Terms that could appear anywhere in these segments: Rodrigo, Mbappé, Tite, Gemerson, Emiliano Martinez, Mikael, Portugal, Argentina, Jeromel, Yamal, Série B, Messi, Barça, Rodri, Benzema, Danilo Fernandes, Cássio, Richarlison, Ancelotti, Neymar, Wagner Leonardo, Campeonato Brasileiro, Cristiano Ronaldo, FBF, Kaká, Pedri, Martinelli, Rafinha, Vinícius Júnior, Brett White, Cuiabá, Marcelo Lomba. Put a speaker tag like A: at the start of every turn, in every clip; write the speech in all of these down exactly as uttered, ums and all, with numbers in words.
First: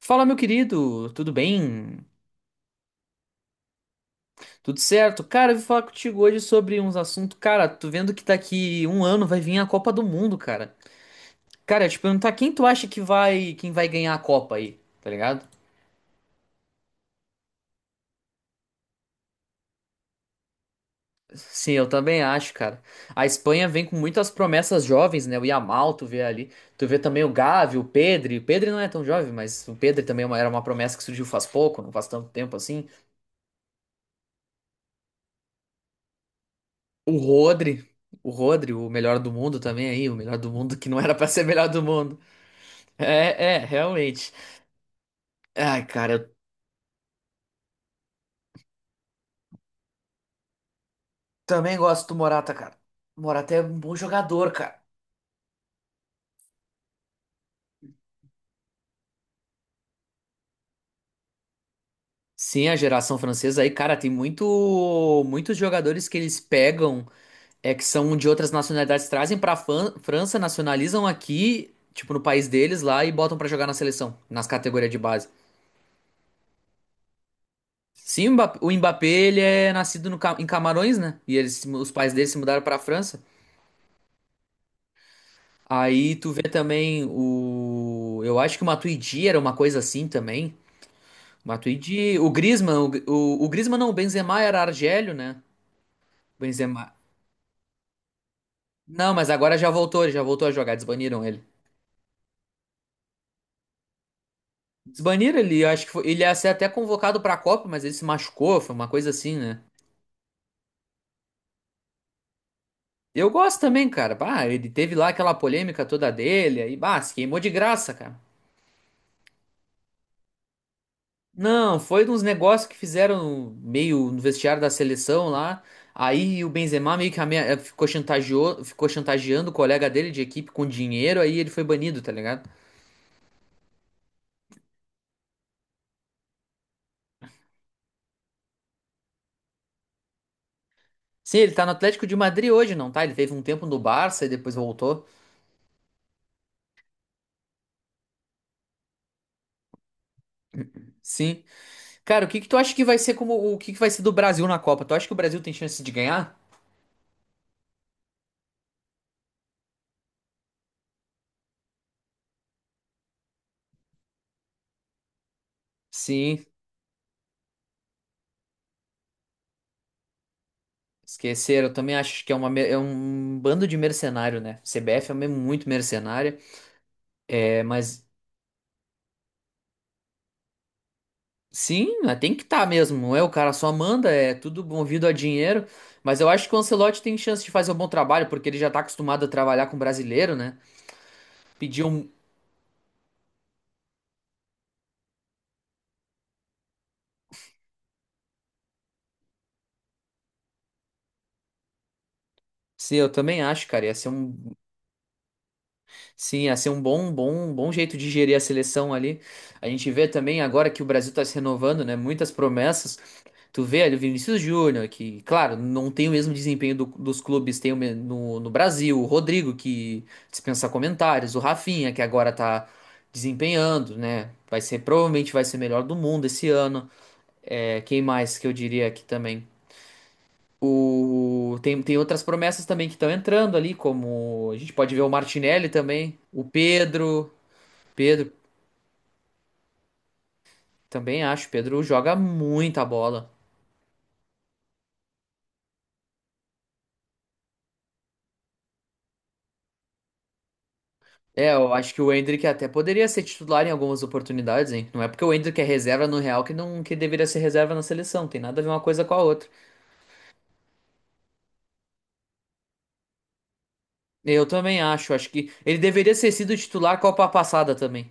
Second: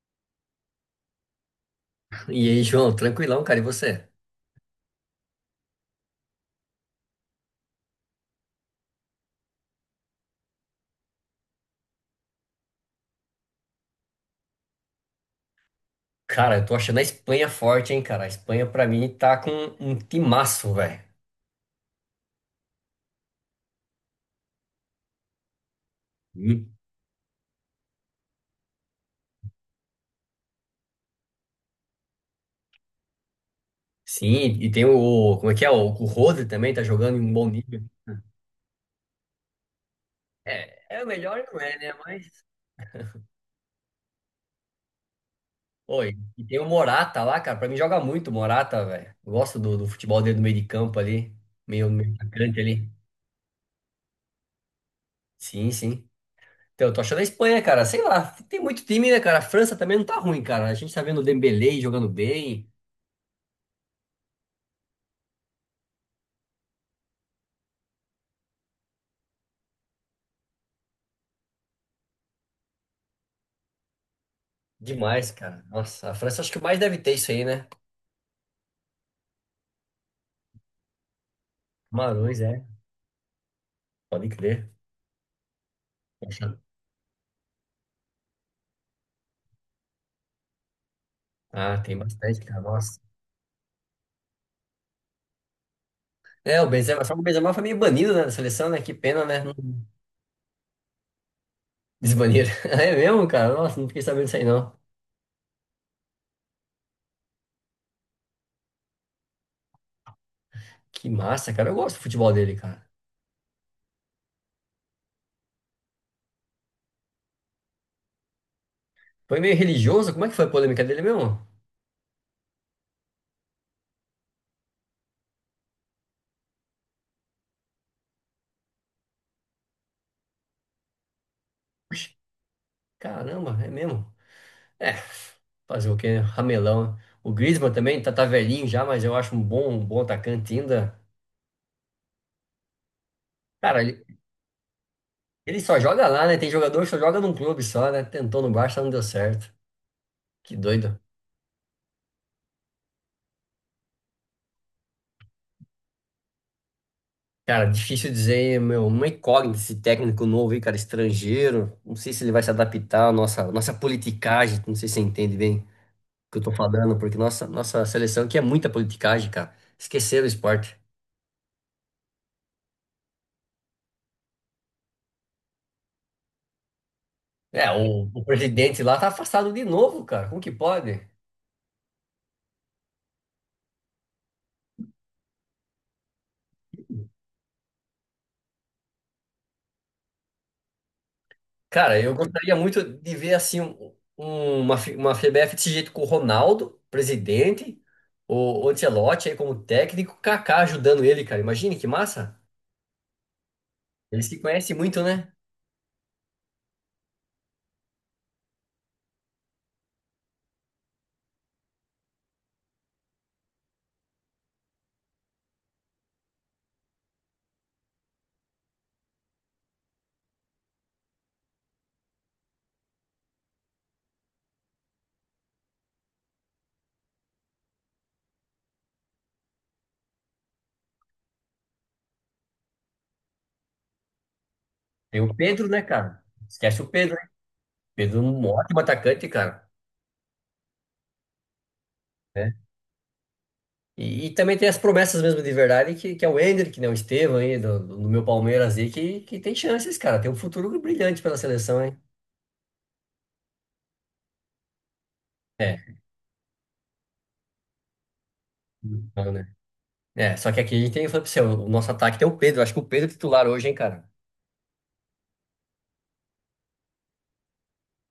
A: Fala, meu querido, tudo bem?
B: E aí, João, tranquilão, cara, e você?
A: Tudo certo? Cara, eu vim falar contigo hoje sobre uns assuntos. Cara, tô vendo que daqui um ano vai vir a Copa do Mundo, cara. Cara, eu te perguntar quem tu acha que vai, quem vai ganhar a Copa aí, tá ligado?
B: Cara, eu tô achando a Espanha forte, hein, cara. A Espanha, pra mim, tá com um timaço, velho.
A: Sim, eu também acho, cara. A Espanha vem com muitas promessas jovens, né? O Yamal, tu vê ali.
B: Hum.
A: Tu vê também o Gavi, o Pedri. O Pedri não é tão jovem, mas o Pedri também é uma- era uma promessa que surgiu faz pouco, não faz tanto tempo assim.
B: Sim, e tem o. Como é que é? O, o Rodri também tá jogando
A: O
B: em um bom nível.
A: Rodri. O Rodri, o melhor do mundo também aí, o melhor do mundo
B: É,
A: que não
B: é o
A: era pra ser
B: melhor, não
A: melhor
B: é,
A: do
B: né?
A: mundo.
B: Mas.
A: É, é, realmente. Ai, cara,
B: Oi,
A: eu
B: e tem o Morata lá, cara. Pra mim, joga muito o Morata, velho. Eu Gosto do, do futebol dele no meio de campo ali.
A: também
B: Meio
A: gosto do
B: meio
A: Morata,
B: atacante
A: cara.
B: ali.
A: O Morata é um bom jogador, cara.
B: Sim, sim. Então, eu tô achando a Espanha, cara. Sei lá, tem muito time, né, cara? A França também não tá ruim, cara. A gente tá vendo o Dembélé jogando
A: Sim,
B: bem.
A: a geração francesa aí, cara, tem muito, muitos jogadores que eles pegam, é que são de outras nacionalidades, trazem pra Fran- França, nacionalizam aqui, tipo no país deles lá e botam pra jogar na seleção, nas categorias de base.
B: Demais, cara. Nossa, a França acho que mais deve ter isso aí, né?
A: Sim, o Mbappé, o Mbappé, ele é nascido no Ca- em Camarões, né? E eles, se mu- os pais dele se
B: Camarões,
A: mudaram
B: é.
A: pra França.
B: Pode crer.
A: Aí tu vê também o, eu acho que o Matuidi era uma coisa assim também.
B: Ah, tem
A: Matuidi, o
B: bastante, cara.
A: Griezmann, o,
B: Nossa.
A: Gri- o, o Griezmann não, o Benzema era Argélio, né?
B: É, o
A: Benzema.
B: Benzema, só que o Benzema foi meio banido, né, da seleção, né? Que
A: Não,
B: pena,
A: mas
B: né? Não.
A: agora já voltou, ele já voltou a jogar, desbaniram ele.
B: Desbaniram. É mesmo, cara? Nossa, não fiquei sabendo disso aí, não.
A: Desbaniram ele, eu acho que foi- ele ia ser até convocado pra Copa, mas ele se machucou, foi uma coisa assim, né?
B: Que massa, cara. Eu gosto do futebol dele, cara.
A: Eu gosto também, cara. Bah, ele teve lá aquela polêmica toda dele, aí, bah, se queimou de graça, cara.
B: Foi meio religioso. Como é que foi a polêmica dele mesmo?
A: Não, foi uns negócios que fizeram meio no vestiário da seleção lá. Aí o Benzema meio que ame- ficou chantageou, ficou chantageando o colega dele de equipe com dinheiro, aí ele foi banido,
B: Puxa,
A: tá ligado?
B: caramba, é mesmo. É, fazer o quê? Né? Ramelão. O Griezmann também tá, tá velhinho já, mas eu acho um bom, um bom atacante ainda.
A: Sim, ele tá no Atlético de Madrid hoje, não tá? Ele teve um tempo no
B: Cara,
A: Barça e depois voltou.
B: ele só joga lá, né? Tem jogador que só joga num clube só, né? Tentou no Barça, não deu certo. Que doido.
A: Sim. Cara, o que que tu acha que vai ser como o que que vai ser do Brasil na Copa? Tu acha que o Brasil tem chance de ganhar?
B: Cara, difícil dizer, meu, uma incógnita esse técnico novo aí, cara, estrangeiro. Não sei se ele vai se adaptar à nossa, nossa politicagem. Não sei se você entende bem o que eu
A: Sim,
B: tô falando, porque nossa, nossa seleção aqui é muita politicagem, cara. Esqueceram o esporte.
A: esqueceram. Eu também acho que é, uma, me- é um bando de mercenário, né? C B F é mesmo muito mercenária. É,
B: É,
A: mas
B: o, o presidente lá tá afastado de novo, cara. Como que pode?
A: sim, né, tem que estar tá mesmo. Não é o cara só manda, é tudo movido a dinheiro. Mas eu acho que o Ancelotti tem chance de fazer um bom trabalho, porque ele já tá acostumado a trabalhar com brasileiro, né? Pediu
B: Cara,
A: um.
B: eu gostaria muito de ver assim um- um, uma, F- uma F B F desse jeito com o Ronaldo, presidente, o o Ancelotti aí como técnico, o Kaká ajudando ele, cara. Imagine que massa.
A: Sim, eu também acho, cara. Ia ser
B: Eles se
A: um
B: conhecem muito, né?
A: Sim, ia ser um bom, bom, bom jeito de gerir a seleção ali. A gente vê também agora que o Brasil está se renovando, né? Muitas promessas. Tu vê ali o Vinícius Júnior, que, claro, não tem o mesmo desempenho do- dos clubes, tem o me- no, no Brasil, o Rodrigo, que dispensa comentários, o Rafinha, que agora tá desempenhando, né? Vai ser, provavelmente vai ser melhor do mundo esse ano. É, quem mais que eu diria aqui também? O, tem, tem outras promessas também que estão entrando ali, como a gente pode ver o
B: Tem o Pedro,
A: Martinelli
B: né,
A: também,
B: cara?
A: o
B: Esquece o Pedro, né?
A: Pedro.
B: Pedro é
A: Pedro,
B: um ótimo atacante, cara.
A: também acho. Pedro joga
B: Né?
A: muita bola.
B: E, e também tem as promessas mesmo de verdade, que, que é o Endrick, né? O Estevão aí, do, do do meu Palmeiras aí, que, que tem chances, cara. Tem um futuro brilhante pela
A: É, eu
B: seleção,
A: acho
B: hein?
A: que o Endrick até poderia ser titular em algumas oportunidades, hein? Não é porque o Endrick é
B: É.
A: reserva no Real que não que deveria ser reserva na seleção. Tem nada a ver uma coisa com a outra.
B: É, só que aqui a gente tem, eu falei pra você, o nosso ataque tem o Pedro. Acho que o Pedro é titular hoje, hein, cara.
A: Eu também acho. Acho que ele deveria ter sido titular a Copa passada também.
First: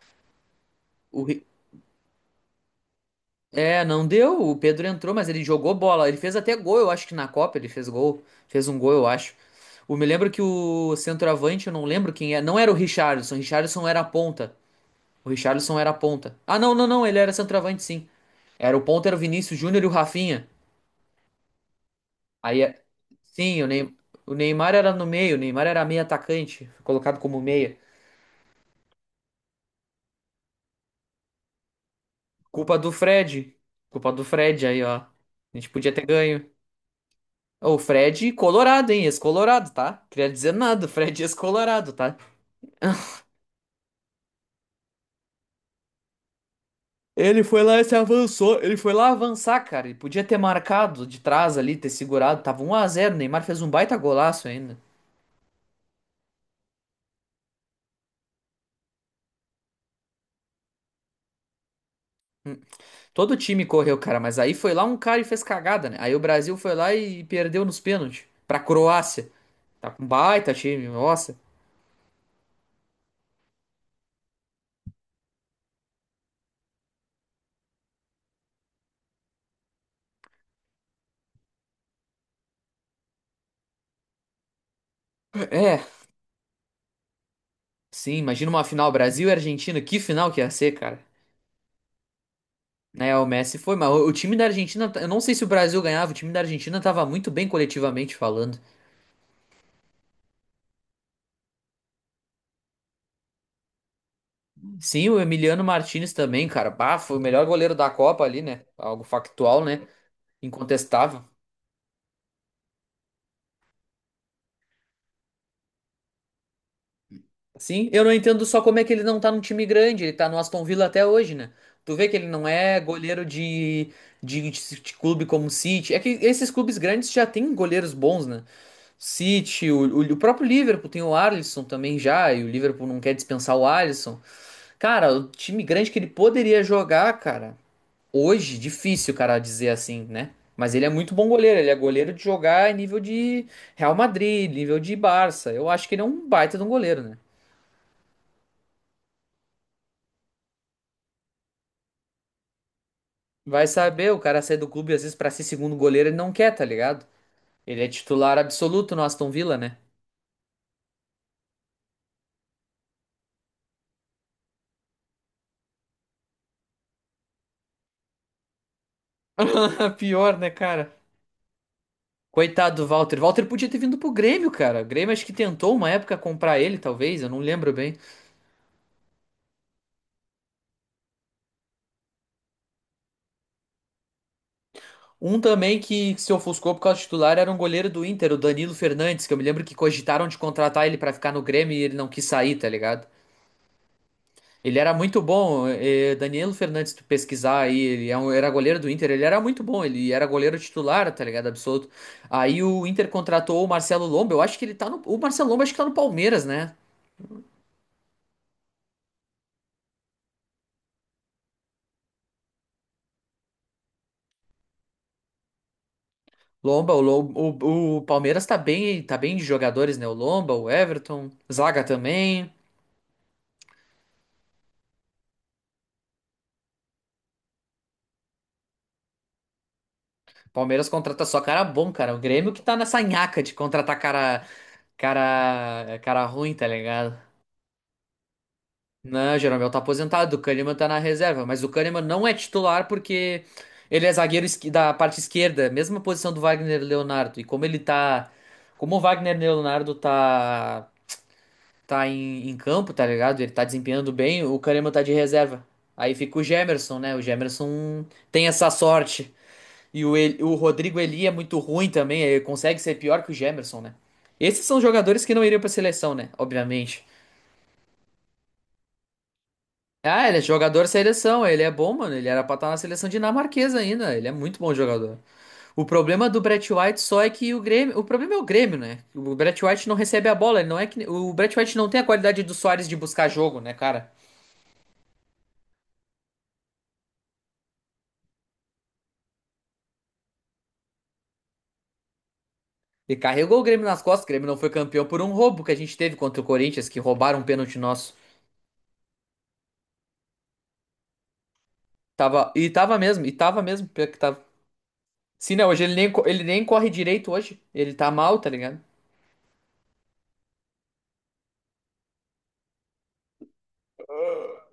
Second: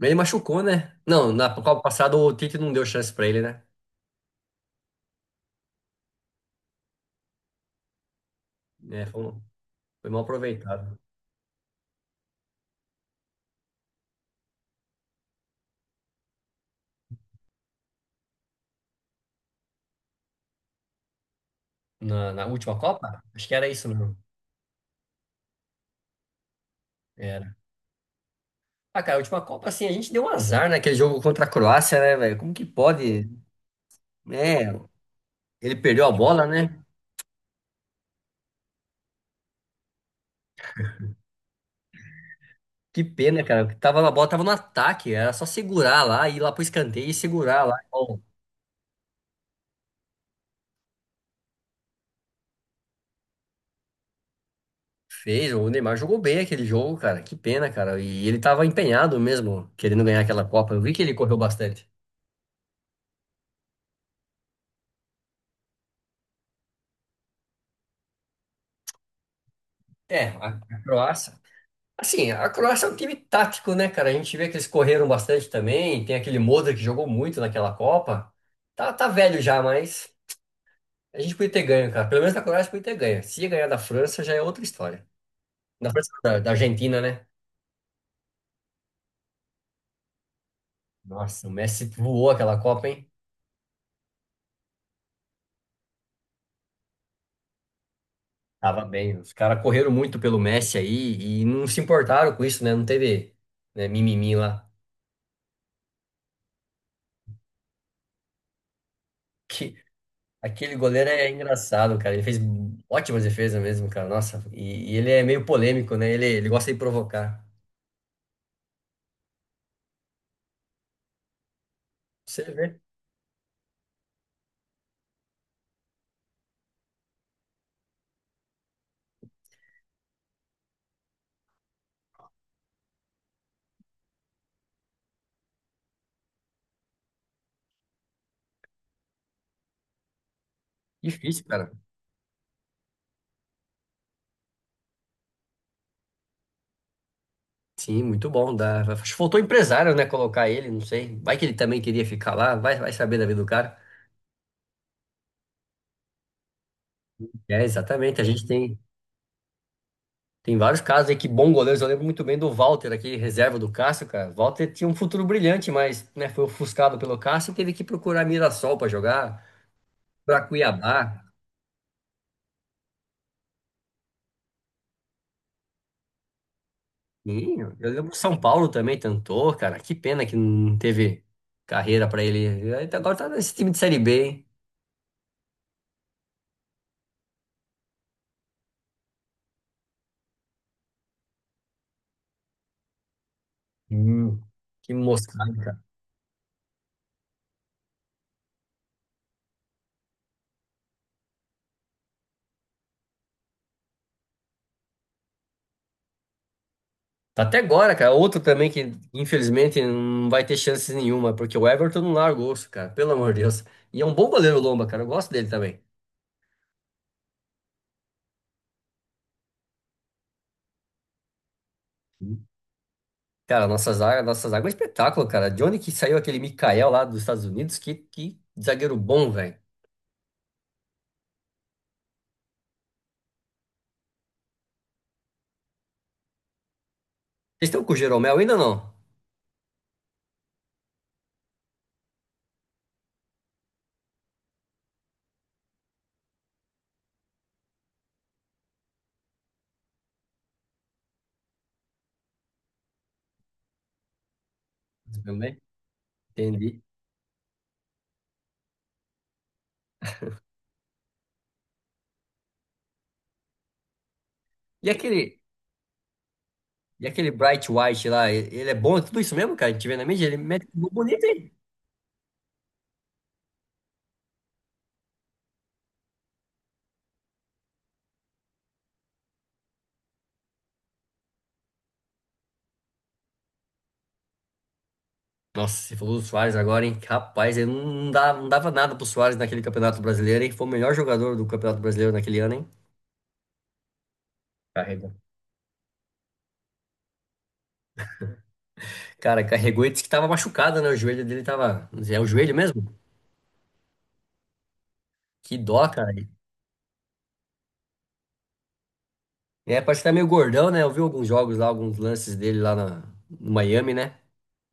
B: Ele machucou, né?
A: O
B: Não,
A: Ri-
B: na Copa passada o Tite não deu chance pra ele, né?
A: é, não deu. O Pedro entrou, mas ele jogou bola. Ele fez até gol, eu acho que na Copa ele fez gol. Fez um gol,
B: É,
A: eu
B: foi,
A: acho.
B: um-
A: Eu me
B: foi mal
A: lembro que
B: aproveitado.
A: o centroavante, eu não lembro quem é. Não era o Richarlison. Richarlison era a ponta. O Richarlison era ponta. Ah, não, não, não, ele era centroavante, sim. Era o ponta, era o Vinícius Júnior e o Rafinha.
B: Na, na
A: Aí,
B: última
A: é-
B: Copa? Acho que
A: sim, o
B: era isso
A: Ney-
B: mesmo.
A: o Neymar era no meio, o Neymar era meio atacante, foi colocado como
B: Era.
A: meia.
B: Ah, cara, a última Copa, assim, a gente deu um azar naquele jogo contra a Croácia, né, velho? Como que
A: Culpa do
B: pode?
A: Fred. Culpa do Fred
B: É,
A: aí, ó. A gente
B: ele
A: podia
B: perdeu
A: ter
B: a bola,
A: ganho.
B: né?
A: Ô, o Fred colorado, hein? Ex-colorado, tá? Queria dizer nada, o Fred ex-colorado, tá?
B: Que pena, cara. Tava, a bola tava no ataque, era só segurar lá, ir lá pro escanteio e
A: Ele foi
B: segurar lá.
A: lá e se avançou. Ele foi lá avançar, cara. Ele podia ter marcado de trás ali, ter segurado. Tava um a zero. O Neymar fez um baita golaço ainda.
B: Fez, o Neymar jogou bem aquele jogo, cara. Que pena, cara. E ele tava empenhado mesmo, querendo ganhar aquela Copa. Eu vi que ele correu bastante.
A: Todo time correu, cara, mas aí foi lá um cara e fez cagada, né? Aí o Brasil foi lá e perdeu nos pênaltis pra Croácia. Tá com
B: É, a
A: baita
B: a
A: time,
B: Croácia.
A: nossa.
B: Assim, a Croácia é um time tático, né, cara? A gente vê que eles correram bastante também. Tem aquele Modric que jogou muito naquela Copa. Tá, tá velho já, mas a gente podia ter ganho, cara. Pelo menos a Croácia podia ter ganho. Se ia ganhar da França, já é outra história.
A: É,
B: Da França, não, da, da Argentina, né?
A: sim, imagina uma final Brasil e Argentina, que final que ia ser, cara.
B: Nossa, o Messi voou aquela Copa, hein?
A: Né, o Messi foi, mas o o time da Argentina, eu não sei se o Brasil ganhava, o time da Argentina tava muito bem coletivamente falando.
B: Tava bem. Os caras correram muito pelo Messi aí e não se importaram com isso, né? Não teve, né, mimimi lá.
A: Sim, o Emiliano Martinez também, cara, bah, foi o melhor goleiro da Copa ali, né? Algo factual,
B: Que,
A: né?
B: aquele goleiro
A: Incontestável.
B: é engraçado, cara. Ele fez ótimas defesas mesmo, cara. Nossa, e, e ele é meio polêmico, né? Ele, ele gosta de provocar.
A: Sim, eu não entendo só como é que ele não tá num time grande, ele tá no Aston Villa até hoje, né? Tu vê que ele
B: Você
A: não é
B: vê.
A: goleiro de, de, de de clube como o City. É que esses clubes grandes já têm goleiros bons, né? City, o, o, o próprio Liverpool tem o Alisson também já, e o Liverpool não quer dispensar o Alisson. Cara, o time grande que ele poderia jogar, cara, hoje, difícil, cara, dizer assim, né? Mas ele é muito bom
B: Difícil,
A: goleiro, ele
B: cara.
A: é goleiro de jogar em nível de Real Madrid, nível de Barça. Eu acho que ele é um baita de um goleiro, né?
B: Sim, muito bom. Dá. Acho que faltou empresário, né? Colocar ele, não sei. Vai que ele também queria ficar lá. Vai, vai saber da vida do
A: Vai
B: cara.
A: saber, o cara sai do clube às vezes pra ser segundo goleiro, ele não quer, tá ligado?
B: É,
A: Ele é
B: exatamente. A
A: titular
B: gente tem.
A: absoluto no Aston Villa, né?
B: Tem vários casos aí que bons goleiros. Eu lembro muito bem do Walter, aquele reserva do Cássio, cara. Walter tinha um futuro brilhante, mas né, foi ofuscado pelo Cássio e teve que procurar Mirassol para jogar,
A: Pior,
B: para
A: né, cara?
B: Cuiabá.
A: Coitado do Walter. Walter podia ter vindo pro Grêmio, cara. O Grêmio acho que tentou uma época comprar ele, talvez, eu não
B: E
A: lembro
B: eu
A: bem.
B: lembro que São Paulo também tentou, cara. Que pena que não teve carreira para ele. Ele tá- agora tá nesse time de Série B, hein?
A: Um também que se ofuscou por causa do titular era um goleiro do Inter, o Danilo Fernandes, que eu me lembro que cogitaram de contratar ele pra ficar no Grêmio e ele não quis sair, tá ligado?
B: Hum.
A: Ele
B: Que
A: era muito
B: moscada,
A: bom,
B: cara.
A: eh, eh, Danilo Fernandes, se tu pesquisar aí, ele é um- era goleiro do Inter, ele era muito bom, ele era goleiro titular, tá ligado? Absoluto. Aí o Inter contratou o Marcelo Lomba, eu acho que ele tá no, o Marcelo Lomba acho que tá no Palmeiras, né?
B: Tá até agora, cara. Outro também que, infelizmente, não vai ter chances nenhuma, porque o Everton não largou, cara. Pelo amor de Deus. E é um bom goleiro, o Lomba, cara. Eu gosto dele também.
A: Lomba, o, Lom- o, o Palmeiras tá bem, tá bem de jogadores, né? O Lomba, o Everton, Zaga também.
B: Cara, nossa zaga, nossa zaga é um espetáculo, cara. De onde que saiu aquele Mikael lá dos Estados Unidos? Que, que zagueiro bom, velho.
A: Palmeiras contrata só cara bom, cara. O Grêmio que tá nessa nhaca de contratar cara, cara, cara ruim, tá ligado?
B: Vocês estão com o Jeromel ainda ou não?
A: Não, Jeromel tá aposentado, o Kahneman tá na reserva, mas o Kahneman não é titular porque ele é zagueiro esqui- da parte esquerda, mesma posição do Wagner Leonardo. E como ele tá, como o Wagner Leonardo tá tá em, em campo, tá ligado? Ele tá desempenhando bem, o Kahneman tá de
B: Jeromel?
A: reserva. Aí fica o
B: Entendi.
A: Gemerson, né? O Gemerson tem essa sorte. E o, El- o Rodrigo Eli é muito ruim também, ele consegue ser pior que o Gemerson, né? Esses são
B: E aquele,
A: jogadores que não iriam pra seleção, né? Obviamente.
B: e aquele Bright White lá, e- ele é bom? É tudo isso mesmo, cara? A gente vê na mídia,
A: Ah, ele
B: ele
A: é
B: mete um
A: jogador
B: gol bonito,
A: seleção,
B: hein?
A: ele é bom, mano. Ele era pra estar na seleção dinamarquesa ainda. Ele é muito bom jogador. O problema do Brett White só é que o Grêmio. O problema é o Grêmio, né? O Brett White não recebe a bola. Ele não é que. O Brett White não tem a qualidade do Soares de buscar jogo, né, cara?
B: Nossa, você falou do Suárez agora, hein? Rapaz, ele não, não dá, não dava nada pro Suárez naquele Campeonato Brasileiro, hein? Foi o melhor jogador do Campeonato Brasileiro naquele ano, hein?
A: Ele carregou o Grêmio nas costas. O Grêmio não foi campeão
B: Carregou.
A: por um roubo que a gente teve contra o Corinthians, que roubaram um pênalti nosso.
B: Cara, carregou e disse que tava machucado, né? O joelho dele tava. É o
A: Tava.
B: joelho
A: E
B: mesmo?
A: tava mesmo, e tava mesmo, pior que tava. Sim,
B: Que
A: não, hoje
B: dó,
A: ele nem,
B: cara.
A: co- ele nem corre direito hoje. Ele tá mal, tá ligado?
B: É, parece que tá meio gordão, né? Eu vi alguns jogos lá, alguns lances dele lá na, no Miami, né?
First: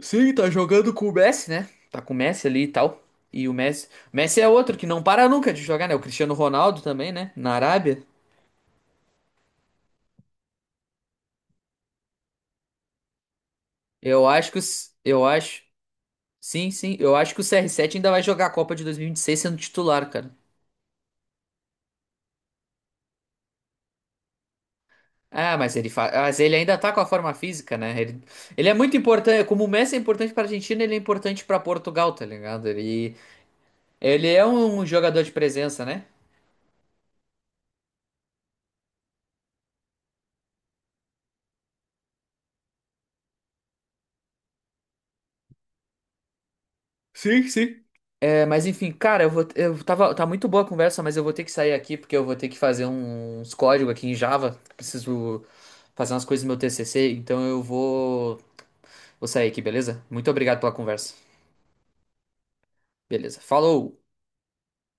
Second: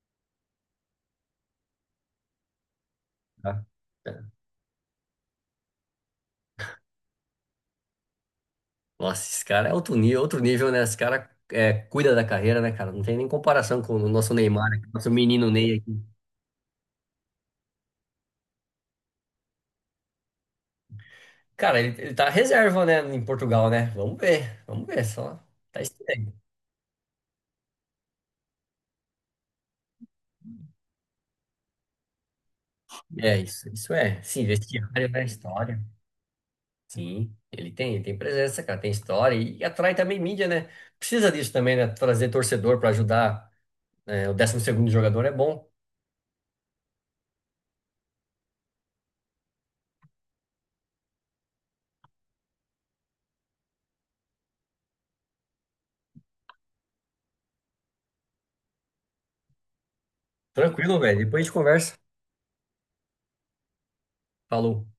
A: Sim, tá jogando com o Messi, né? Tá com o Messi ali e tal. E o
B: Tá.
A: Messi, o
B: É.
A: Messi é outro que não para nunca de jogar, né? O Cristiano Ronaldo também, né? Na Arábia.
B: Nossa, esse cara é outro nível, outro nível, né? Esse cara é, cuida da carreira, né, cara? Não tem nem comparação com o
A: Eu
B: nosso
A: acho que
B: Neymar, né?
A: os...
B: Nosso
A: eu
B: menino
A: acho,
B: Ney aqui.
A: Sim, sim, eu acho que o C R sete ainda vai jogar a Copa de dois mil e vinte e seis sendo titular, cara.
B: Cara, ele, ele tá reserva, né, em Portugal, né? Vamos ver, vamos ver só.
A: Ah, mas
B: Tá
A: ele fa...
B: estranho.
A: mas ele ainda tá com a forma física, né? Ele, ele é muito importante, como o Messi é importante pra Argentina, ele é importante pra Portugal, tá ligado? Ele
B: É isso, isso é.
A: ele é
B: Sim,
A: um
B: vestiário,
A: jogador
B: né?
A: de
B: História.
A: presença, né?
B: Sim, ele tem, ele tem presença, cara, tem história e, e atrai também mídia, né? Precisa disso também, né? Trazer torcedor pra ajudar. Né? O décimo segundo jogador é bom.
A: Sim, sim. É, mas enfim, cara, eu vou, eu tava, tá muito boa a conversa, mas eu vou ter que sair aqui porque eu vou ter que fazer uns códigos aqui em Java. Preciso fazer umas coisas no meu T C C, então eu vou, vou sair aqui, beleza? Muito obrigado pela
B: Tranquilo,
A: conversa.
B: velho. Depois a gente conversa.
A: Beleza. Falou!
B: Falou.